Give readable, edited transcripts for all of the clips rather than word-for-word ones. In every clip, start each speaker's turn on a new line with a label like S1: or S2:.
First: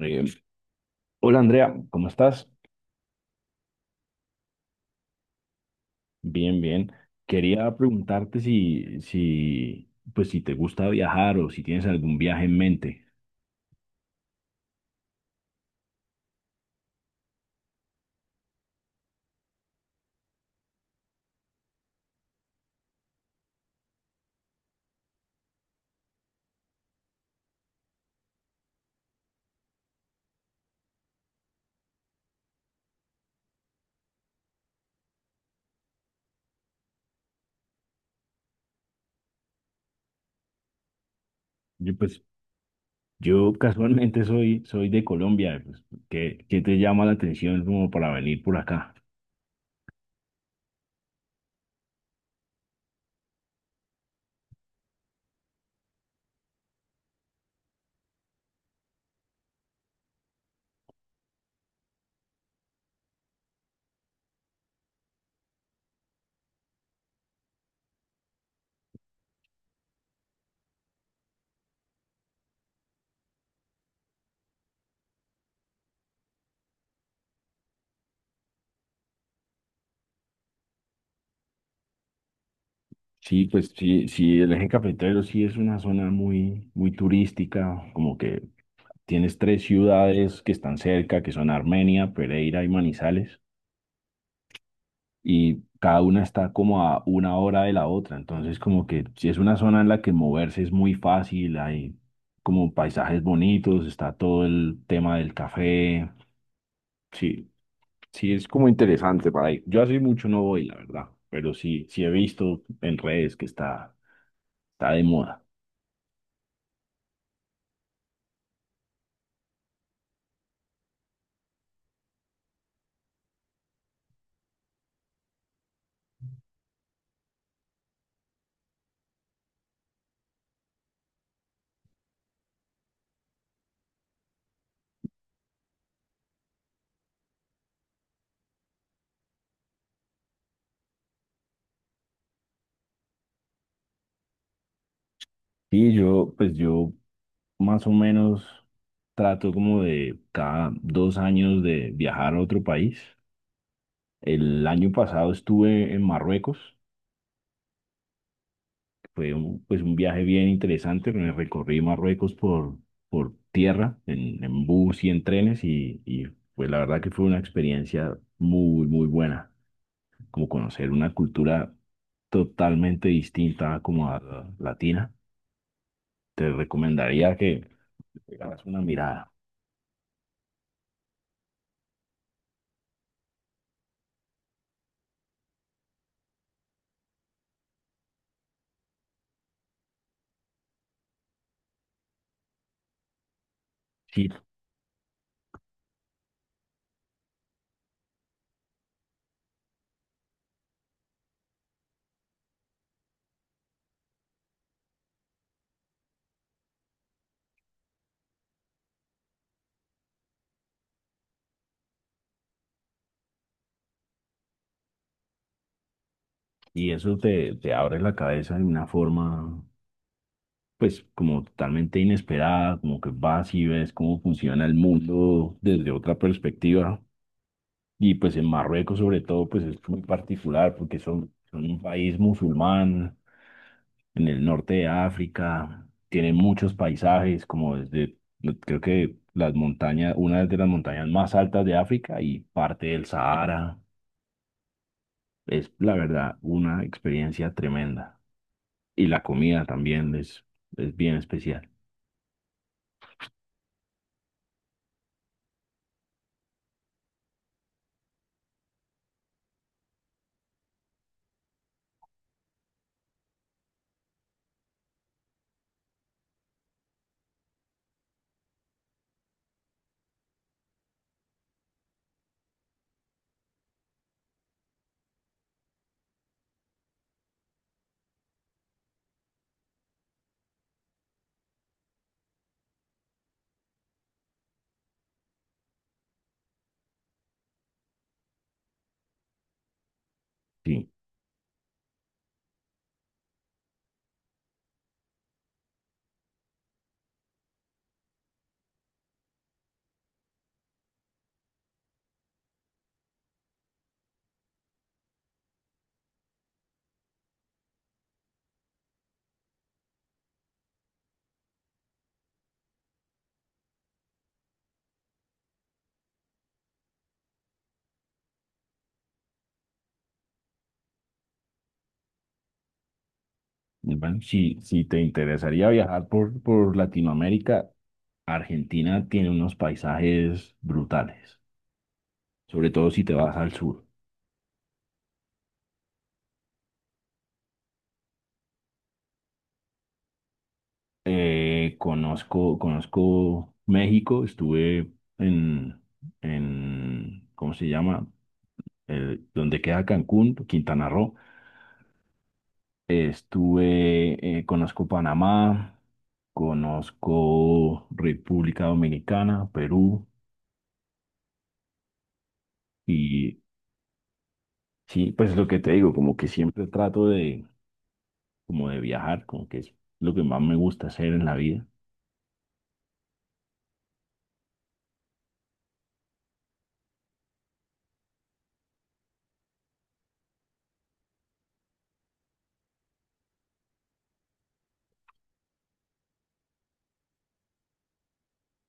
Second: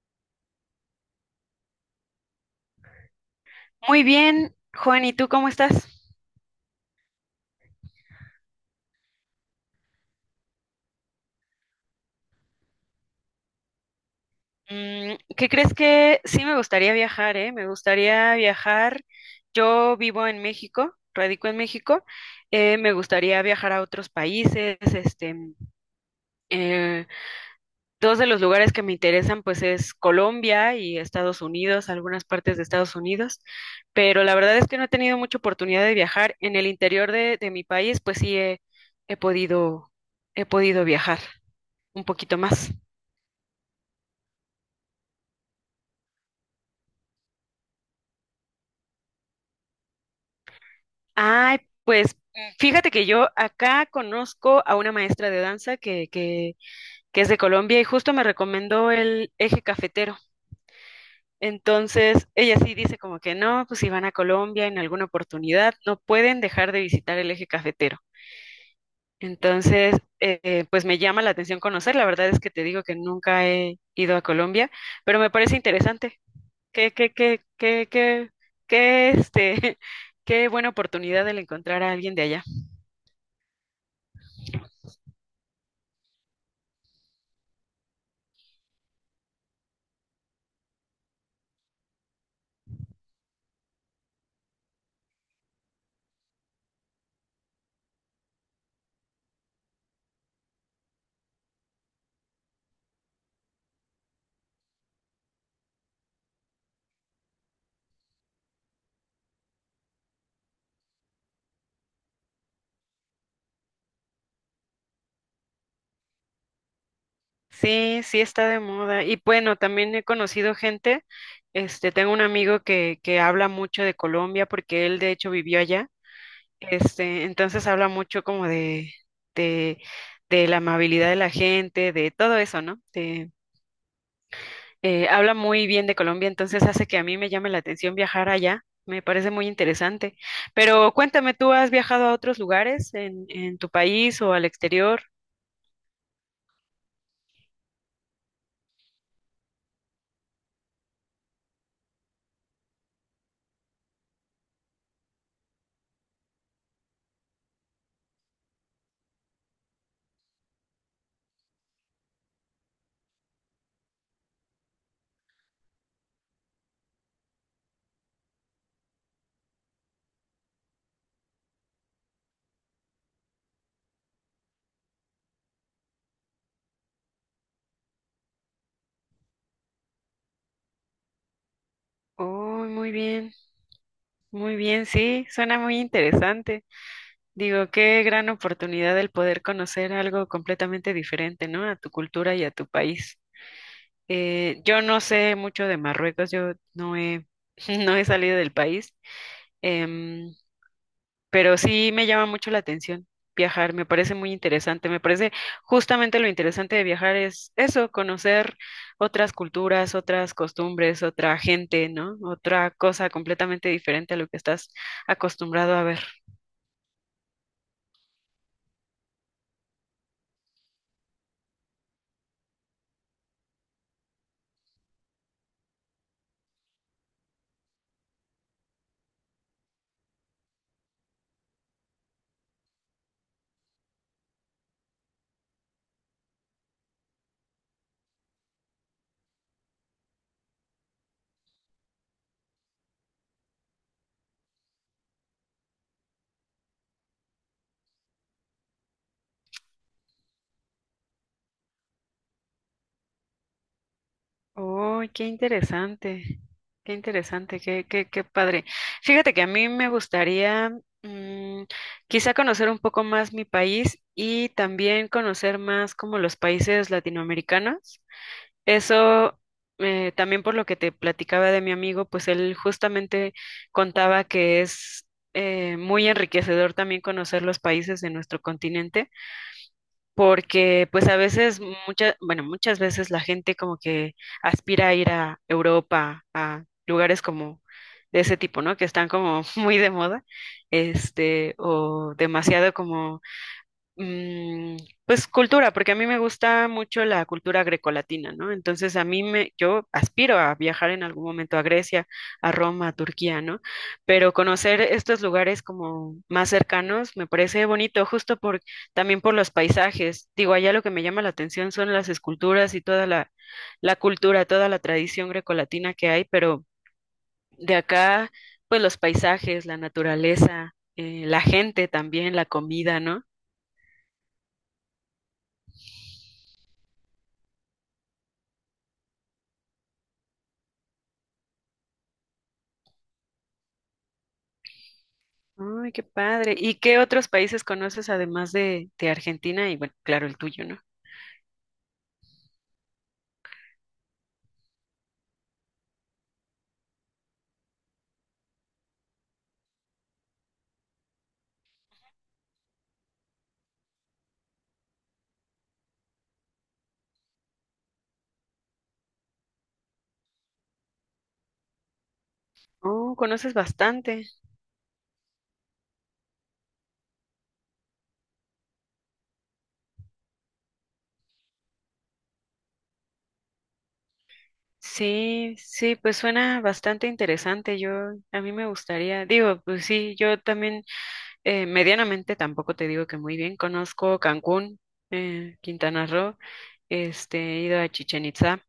S1: Eh, Hola Andrea, ¿cómo estás?
S2: Muy bien, Juan, ¿y tú cómo estás?
S1: Bien, bien. Quería preguntarte si te gusta viajar o si tienes algún viaje en mente.
S2: ¿Qué crees que sí me gustaría viajar, Me gustaría viajar. Yo vivo en México, radico en México. Me gustaría viajar a otros países. Eh, Dos de los lugares que me interesan, pues, es Colombia y Estados Unidos, algunas partes de Estados Unidos. Pero la verdad es que no he tenido mucha oportunidad de viajar. En el interior de mi país, pues sí he podido, he podido viajar
S1: Yo,
S2: un
S1: pues,
S2: poquito más.
S1: yo casualmente soy de Colombia. Pues, ¿qué te llama la atención como para venir por acá?
S2: Ay, pues fíjate que yo acá conozco a una maestra de danza que es de Colombia y justo me recomendó el eje cafetero. Entonces, ella sí dice como que no, pues si van a Colombia en alguna oportunidad, no pueden dejar de visitar el eje cafetero. Entonces, pues me llama la atención conocer. La verdad es que te digo que nunca he ido a Colombia, pero me parece interesante. Qué, qué, qué, qué, qué, qué, este, qué buena oportunidad el encontrar a alguien de allá.
S1: Sí, pues sí, sí, el eje cafetero sí es una zona muy, muy turística, como que tienes tres ciudades que están cerca, que son Armenia, Pereira y Manizales, y cada una está como a una hora de la otra. Entonces, como que si es una zona en la que moverse es muy fácil, hay como paisajes bonitos, está todo el tema del café. Sí, sí, es como interesante para ir. Yo hace mucho no voy, la verdad, pero sí, sí he visto en redes que está de moda.
S2: Sí, sí está de moda. Y bueno, también he conocido gente, tengo un amigo que habla mucho de Colombia porque él de hecho vivió allá. Este, entonces habla mucho como de, de la amabilidad de la gente, de todo eso, ¿no? Habla muy bien de Colombia, entonces hace que a mí me llame la atención viajar allá. Me parece muy interesante. Pero cuéntame, ¿tú has viajado a otros lugares en tu país o al exterior?
S1: Yo más o menos trato como de cada dos años de viajar a otro país. El año pasado estuve en Marruecos, pues un viaje bien interesante, me recorrí Marruecos por tierra, en bus y en trenes y pues la verdad que fue una experiencia muy, muy buena, como conocer una cultura totalmente distinta como a la latina. Te recomendaría que le hagas una mirada.
S2: Oh, muy bien, sí, suena muy interesante. Digo, qué gran oportunidad el poder conocer algo completamente diferente, ¿no? A tu cultura y a tu país.
S1: Si
S2: Yo no sé mucho de Marruecos, yo no he, no he salido del país, em, pero sí me llama mucho la atención viajar, me parece muy interesante, me parece justamente lo interesante de viajar es eso, conocer otras culturas, otras costumbres, otra gente, ¿no? Otra cosa completamente diferente a lo que estás acostumbrado a ver.
S1: Y eso te abre la cabeza de una forma, pues, como totalmente inesperada, como que vas y ves cómo funciona el mundo desde otra perspectiva. Y pues en Marruecos, sobre todo, pues es muy particular porque son un país musulmán en el norte de África, tienen muchos paisajes, como desde, creo que las montañas, una de las montañas más altas de África y parte del Sahara. Es la verdad una experiencia tremenda. Y la comida también es bien especial.
S2: Oh, qué interesante, qué interesante, qué padre. Fíjate que a mí me gustaría mm, quizá conocer un poco más mi país y también conocer más como los países latinoamericanos. Eso También por lo que te platicaba de mi amigo, pues él justamente contaba que es muy enriquecedor también conocer los países de nuestro continente porque pues a veces, muchas veces la gente como que aspira a ir a Europa, a lugares como de ese tipo, ¿no? Que están como muy de moda,
S1: Sí.
S2: o demasiado como Mm, pues cultura, porque a mí me gusta mucho la cultura grecolatina, ¿no? Entonces a mí me, yo aspiro a viajar en algún momento a Grecia, a Roma, a Turquía, ¿no? Pero conocer estos lugares como más cercanos me parece bonito, también por los paisajes. Digo, allá lo que me llama la atención son las esculturas y toda la cultura, toda la tradición grecolatina que hay, pero de acá, pues los paisajes, la naturaleza, la gente también, la comida, ¿no?
S1: Y bueno, si, si te interesaría viajar por Latinoamérica, Argentina tiene unos paisajes brutales, sobre todo si te vas al sur.
S2: Ay, qué padre. ¿Y qué otros países conoces además de Argentina y, bueno, claro, el tuyo, ¿no?
S1: Conozco México, estuve en, en, ¿cómo se llama? El- donde queda Cancún, Quintana Roo. Estuve, conozco Panamá, conozco República Dominicana, Perú.
S2: Oh,
S1: Y
S2: conoces bastante.
S1: sí, pues lo que te digo, como que siempre como de viajar, como que es lo que más me gusta hacer en la vida.
S2: Sí, sí, pues suena bastante interesante. Yo, a mí me gustaría, digo, pues sí, yo también medianamente tampoco te digo que muy bien. Conozco Cancún, Quintana Roo, he ido a Chichén Itzá.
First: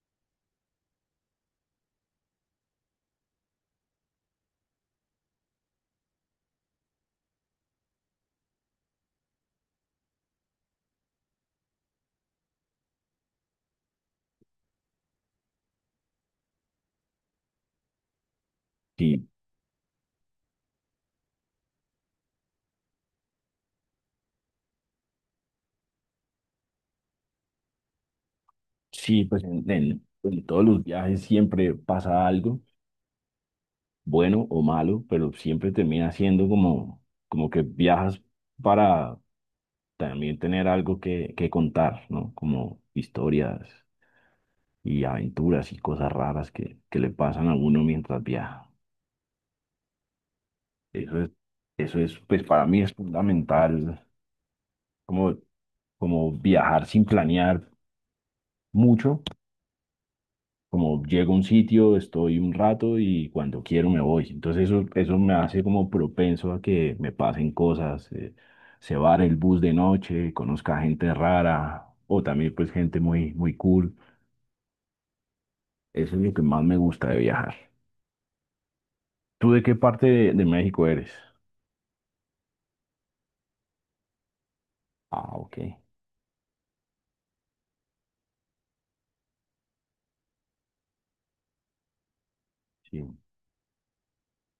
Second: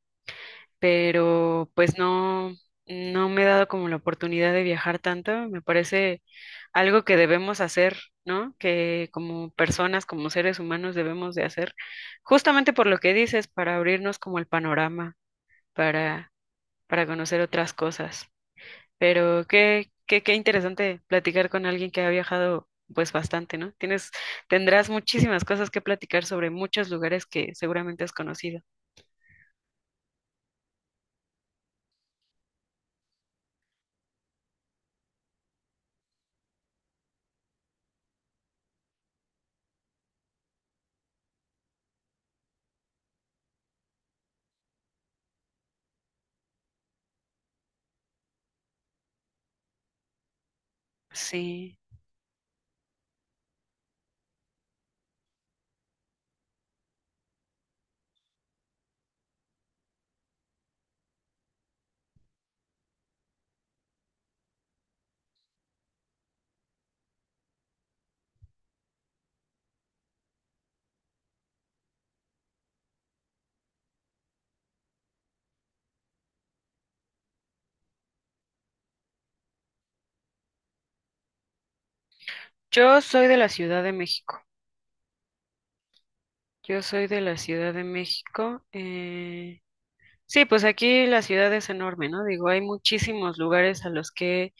S2: Pero pues no, no me he dado como la oportunidad de viajar tanto. Me parece algo que debemos hacer, ¿no? Que como personas, como seres humanos debemos de hacer, justamente por lo que dices, para abrirnos como el panorama, para, para conocer otras cosas.
S1: Sí,
S2: Pero qué interesante platicar con alguien que ha viajado pues bastante, ¿no? Tienes, tendrás muchísimas cosas que platicar sobre muchos lugares que seguramente has conocido.
S1: sí, pues en todos los viajes siempre pasa algo, bueno o malo, pero siempre termina siendo como, como que viajas para también tener algo que contar, ¿no? Como historias y aventuras y cosas raras que le pasan a uno mientras viaja. Eso es,
S2: Sí.
S1: eso es, pues para mí es fundamental como, como viajar sin planear mucho, como llego a un sitio, estoy un rato y cuando quiero me voy. Entonces eso me hace como propenso a que me pasen cosas, se vare el bus de noche, conozca gente rara o también pues gente muy, muy cool. Eso es lo que más me gusta de viajar. ¿Tú de qué parte de México eres?
S2: Yo soy de la Ciudad de México.
S1: Ah, ok.
S2: Yo soy de la Ciudad de México. Eh, sí, pues aquí la ciudad es enorme, ¿no? Digo, hay
S1: Sí.
S2: muchísimos lugares a los que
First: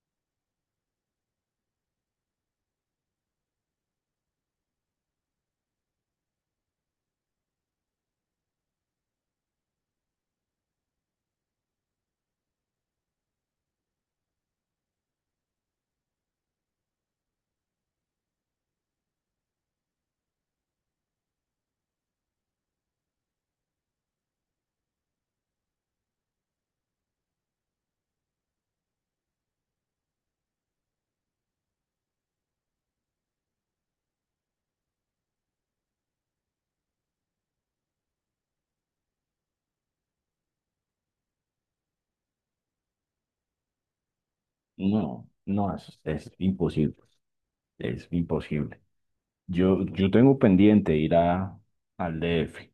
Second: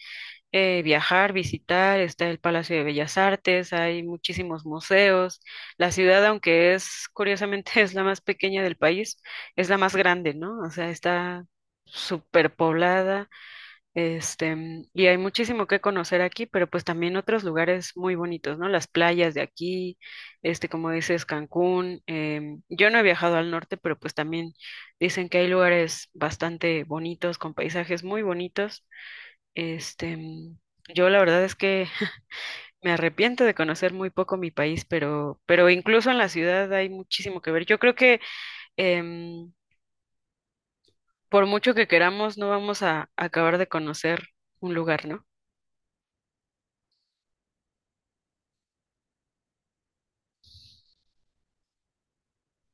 S2: viajar, visitar. Está el Palacio de Bellas Artes, hay muchísimos museos. La ciudad, aunque es, curiosamente, es la más pequeña del país, es la más grande, ¿no? O sea, está súper y hay muchísimo que conocer aquí, pero pues también otros lugares muy bonitos, ¿no? Las playas de aquí, como dices, Cancún. Yo no he viajado al norte, pero pues también dicen que hay lugares bastante bonitos, con paisajes muy bonitos. Este, mm, yo la verdad es que me arrepiento de conocer muy poco mi país, pero incluso en la ciudad hay muchísimo que ver. Yo creo que em, por mucho que queramos, no vamos a acabar de conocer un lugar,
S1: No,
S2: ¿no?
S1: no, es imposible, es imposible. Yo tengo pendiente ir a, al D F,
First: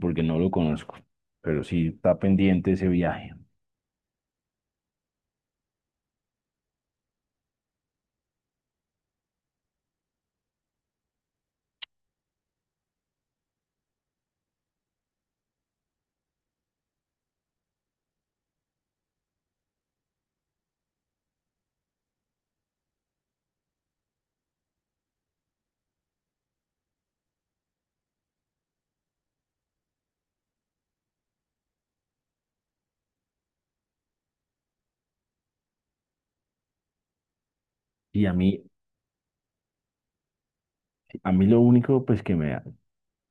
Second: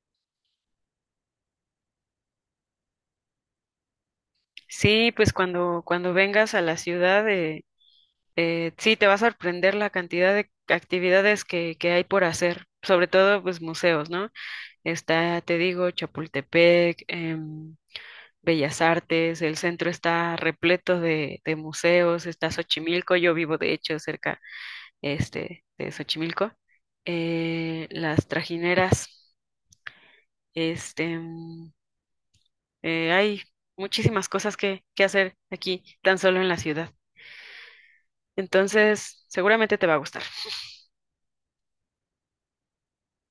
S1: porque no lo conozco, pero sí está pendiente ese viaje.
S2: Sí, pues cuando vengas a la ciudad, sí, te va a sorprender la cantidad de actividades que hay por hacer, sobre todo pues museos, ¿no? Está, te digo, Chapultepec, Bellas Artes, el centro está repleto de museos, está Xochimilco, yo vivo de hecho cerca de Xochimilco, las trajineras, este, em, hay muchísimas cosas que hacer aquí, tan solo en la ciudad.
S1: Y a mí,
S2: Entonces, seguramente te va a gustar.
S1: a mí lo único, pues que me,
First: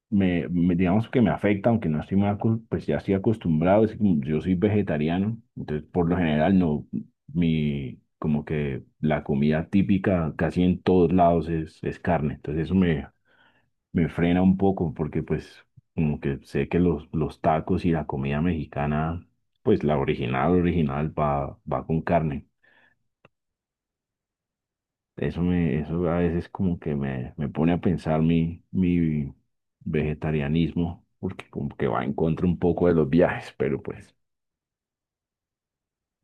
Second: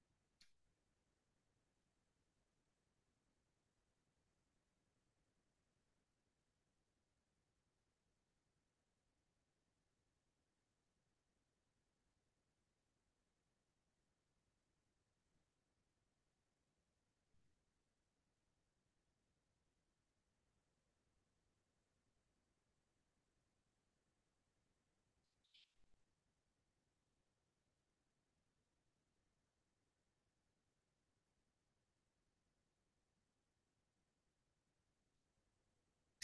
S1: me, me- digamos que me afecta, aunque no estoy mal, acos- pues ya estoy acostumbrado, es que como yo soy vegetariano, entonces por lo general no, mi, como que la comida típica casi en todos lados es carne, entonces me frena un poco, porque pues como que sé que los tacos y la comida mexicana, pues la original, original va con carne. Eso a veces como que me pone a pensar mi vegetarianismo, porque como que va en contra un poco de los viajes, pero pues,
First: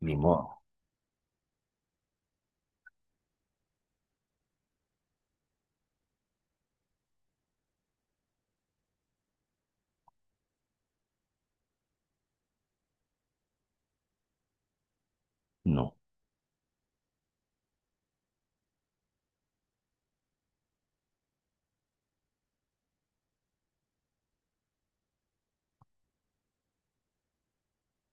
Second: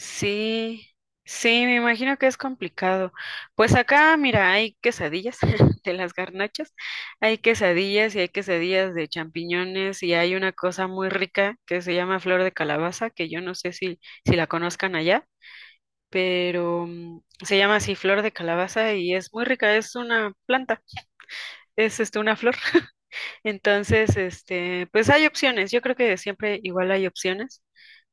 S1: ni modo,
S2: sí, me imagino que es complicado. Pues acá, mira, hay quesadillas de las garnachas, hay quesadillas y hay quesadillas de champiñones y hay una cosa muy rica que se llama flor de calabaza, que yo no sé si, si la conozcan allá,
S1: no.
S2: pero se llama así flor de calabaza y es muy rica, es una planta, es una flor. Entonces, pues hay opciones, yo creo que siempre igual hay opciones.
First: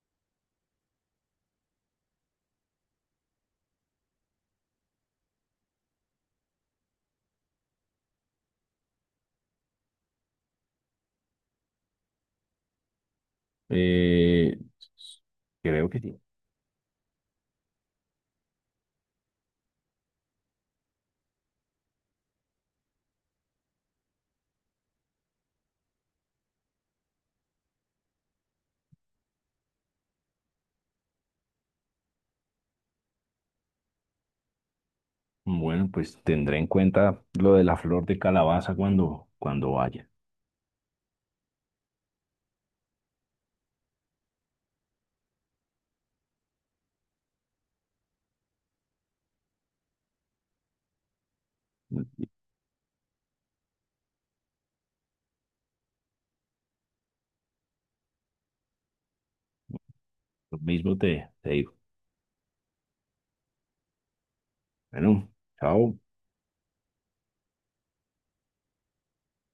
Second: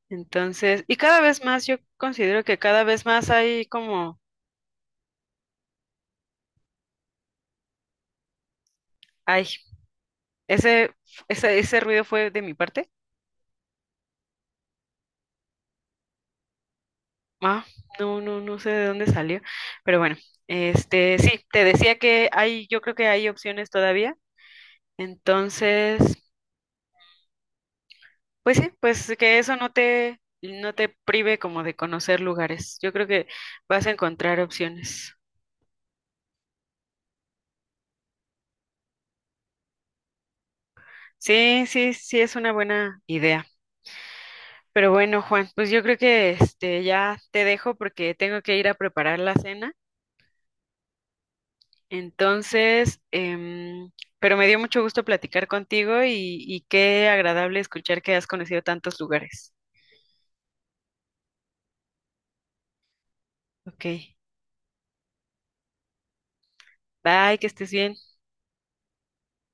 S2: Entonces, y cada vez más, yo considero que cada vez más hay como, ay, ese, ese ruido fue de mi parte.
S1: Eh, Creo que sí.
S2: Ah, no, no, no sé de dónde salió, pero bueno, sí, te decía que hay, yo creo que hay opciones todavía. Entonces, pues sí, pues que eso no no te prive como de conocer lugares. Yo creo que vas a encontrar opciones.
S1: Bueno, pues tendré en cuenta lo de la flor de calabaza cuando vaya.
S2: Sí, sí, sí, es una buena idea. Pero bueno, Juan, pues yo creo que este ya te dejo porque tengo que ir a preparar la cena.
S1: Lo
S2: Entonces, pero me dio mucho gusto platicar contigo y qué agradable escuchar que has conocido tantos lugares.
S1: mismo te digo.
S2: Ok,
S1: Bueno, chao.
S2: bye, que estés bien.